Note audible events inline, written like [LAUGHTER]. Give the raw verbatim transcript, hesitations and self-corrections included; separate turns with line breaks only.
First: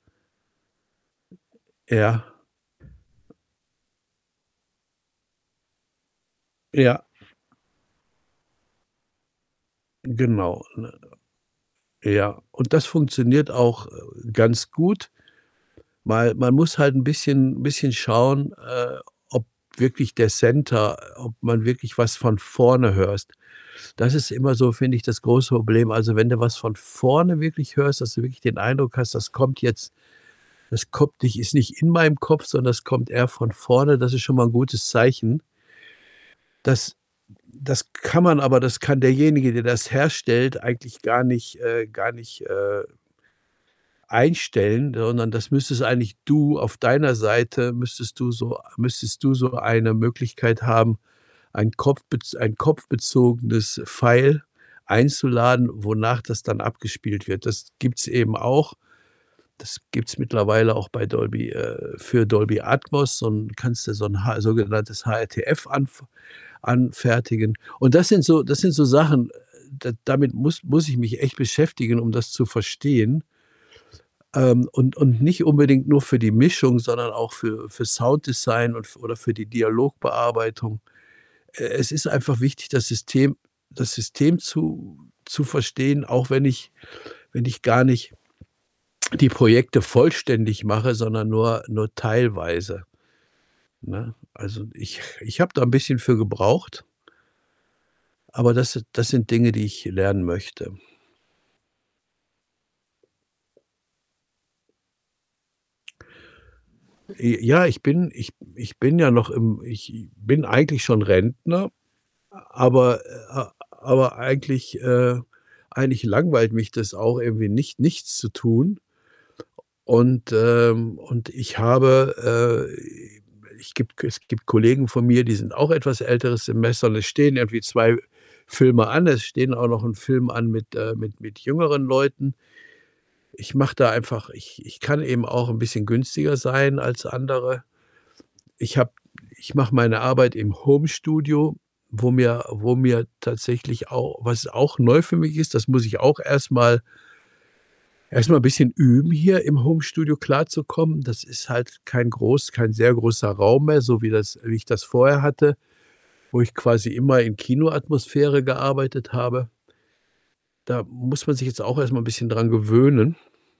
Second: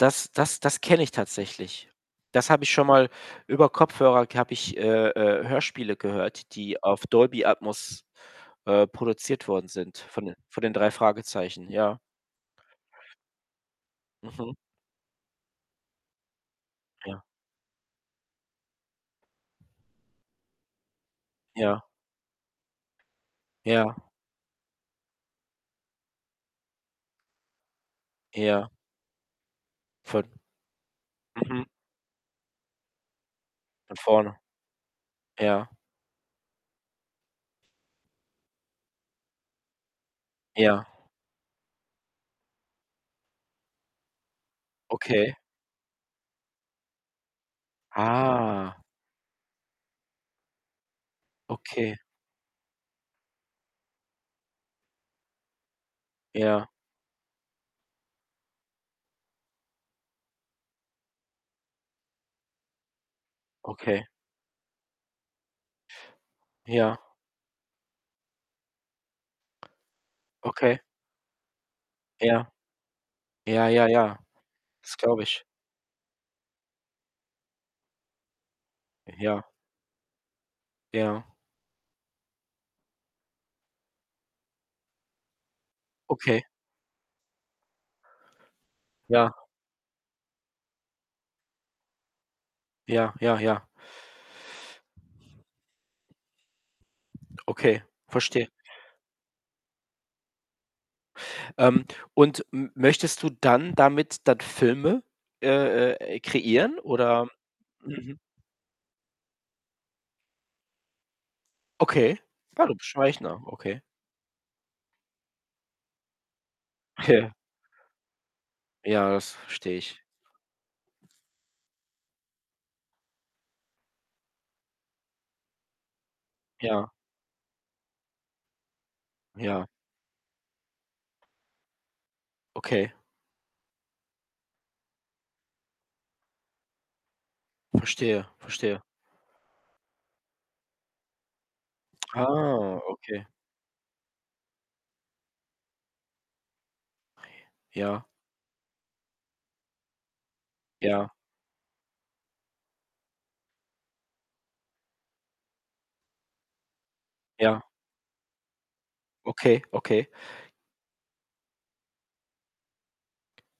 Das das das kenne ich tatsächlich.
Ja.
Das habe ich schonmal über Kopfhörer k habe ich, äh, äh, Hörspiele gehört, die auf
Ja.
Dolby Atmos, äh, produziert worden sind von de von
Genau,
den „3
ne?
Fragezeichen“, ja.
Ja, und das funktioniert auch, äh,
Mhm.
ganz gut. Weil man muss halt 'n
Ja.
bisschen bisschen schauen, äh, ob wirklich der Center ob man
Ja.
wirklich was von vorne hörst.
Ja.
Das ist immer so, finde ich, das große Problem. Also, wenn du was von vorne wirklich hörst, dass du wirklich den
Ja.
Eindruck hast, das kommt jetzt
Von
das kommt nicht ist
mhm.
nicht in meinem Kopf, sondern das kommt eher von
Von
vorne. Das ist schon
vorne.
mal 'n gutes Zeichen.
Ja.
Das das kann man aber das kann derjenige, der das herstellt,
Ja.
eigentlich gar nicht, äh gar nicht, äh einstellen, sondern
Okay.
das müsstest eigentlich du auf deiner Seite müsstest du so
Ah.
müsstest du so eine Möglichkeit haben, ein
Okay.
Kopfbez ein kopfbezogenes File einzuladen, wonach das dann
Ja.
abgespielt wird. Das gibt's eben auch. Das gibt's mittlerweile auch bei Dolby äh, für Dolby Atmos, so 'n kannst du so
Okay.
'n Ha sogenanntes HRTF anf
Ja.
anfertigen. Und das sind so das sind so Sachen, äh, da damit muss
Okay.
muss ich mich echt beschäftigen, um das zu
Ja.
verstehen.
Ja, ja, ja.
Ähm,
Das
und und
glaube
nicht
ich.
unbedingt nur für die Mischung, sondern auch für für Sounddesign und f oder für
Ja.
die Dialogbearbeitung.
Ja.
E es ist einfach wichtig, das System das System zu zu verstehen, auch
Okay.
wenn ich wenn ich gar nicht die
Ja.
Projekte vollständig mache, sondern nur nur teilweise,
Ja, ja, ja.
ne? Also, ich ich habe da 'n bisschen für gebraucht
Okay, verstehe.
aber das das sind Dinge, die ich lernen möchte.
Ähm, und m möchtest du dann damit dann Filme, äh, äh, kreieren oder
J ja, ich bin
mhm.
ich ich bin ja noch im ich i bin eigentlich schon Rentner,
Okay.
aber äh,
[UNINTELLIGIBLE] okay.
aber eigentlich, äh eigentlich langweilt mich das auch
Ja.
irgendwie nicht nichts zu tun.
Ja, das verstehe ich.
Und ähm, und ich habe, äh ich gibt es gibt Kollegen von mir, die sind auch etwas älteres Semester
Ja.
und es stehen irgendwie zwei Filme an. Es stehen
Ja.
auch noch 'n Film an mit äh, mit mit jüngeren Leuten.
Okay.
Ich mache da einfach ich ich kann eben auch 'n bisschen günstiger sein als andere.
Verstehe,
Ich
verstehe.
habe ich mache meine Arbeit im Homestudio, wo mir wo
Ah,
mir
okay.
tatsächlich auch was auch neu für mich ist, das muss ich auch erstmal
Ja.
erstmal 'n bisschen üben, hier im Homestudio klarzukommen.
Ja.
Das ist halt kein groß kein sehr großer Raum mehr, so wie das wie ich das vorher hatte, wo ich quasi immer in
Ja.
Kinoatmosphäre gearbeitet habe.
Okay, okay.
Da muss man sich jetzt auch erstmal 'n bisschen dran gewöhnen.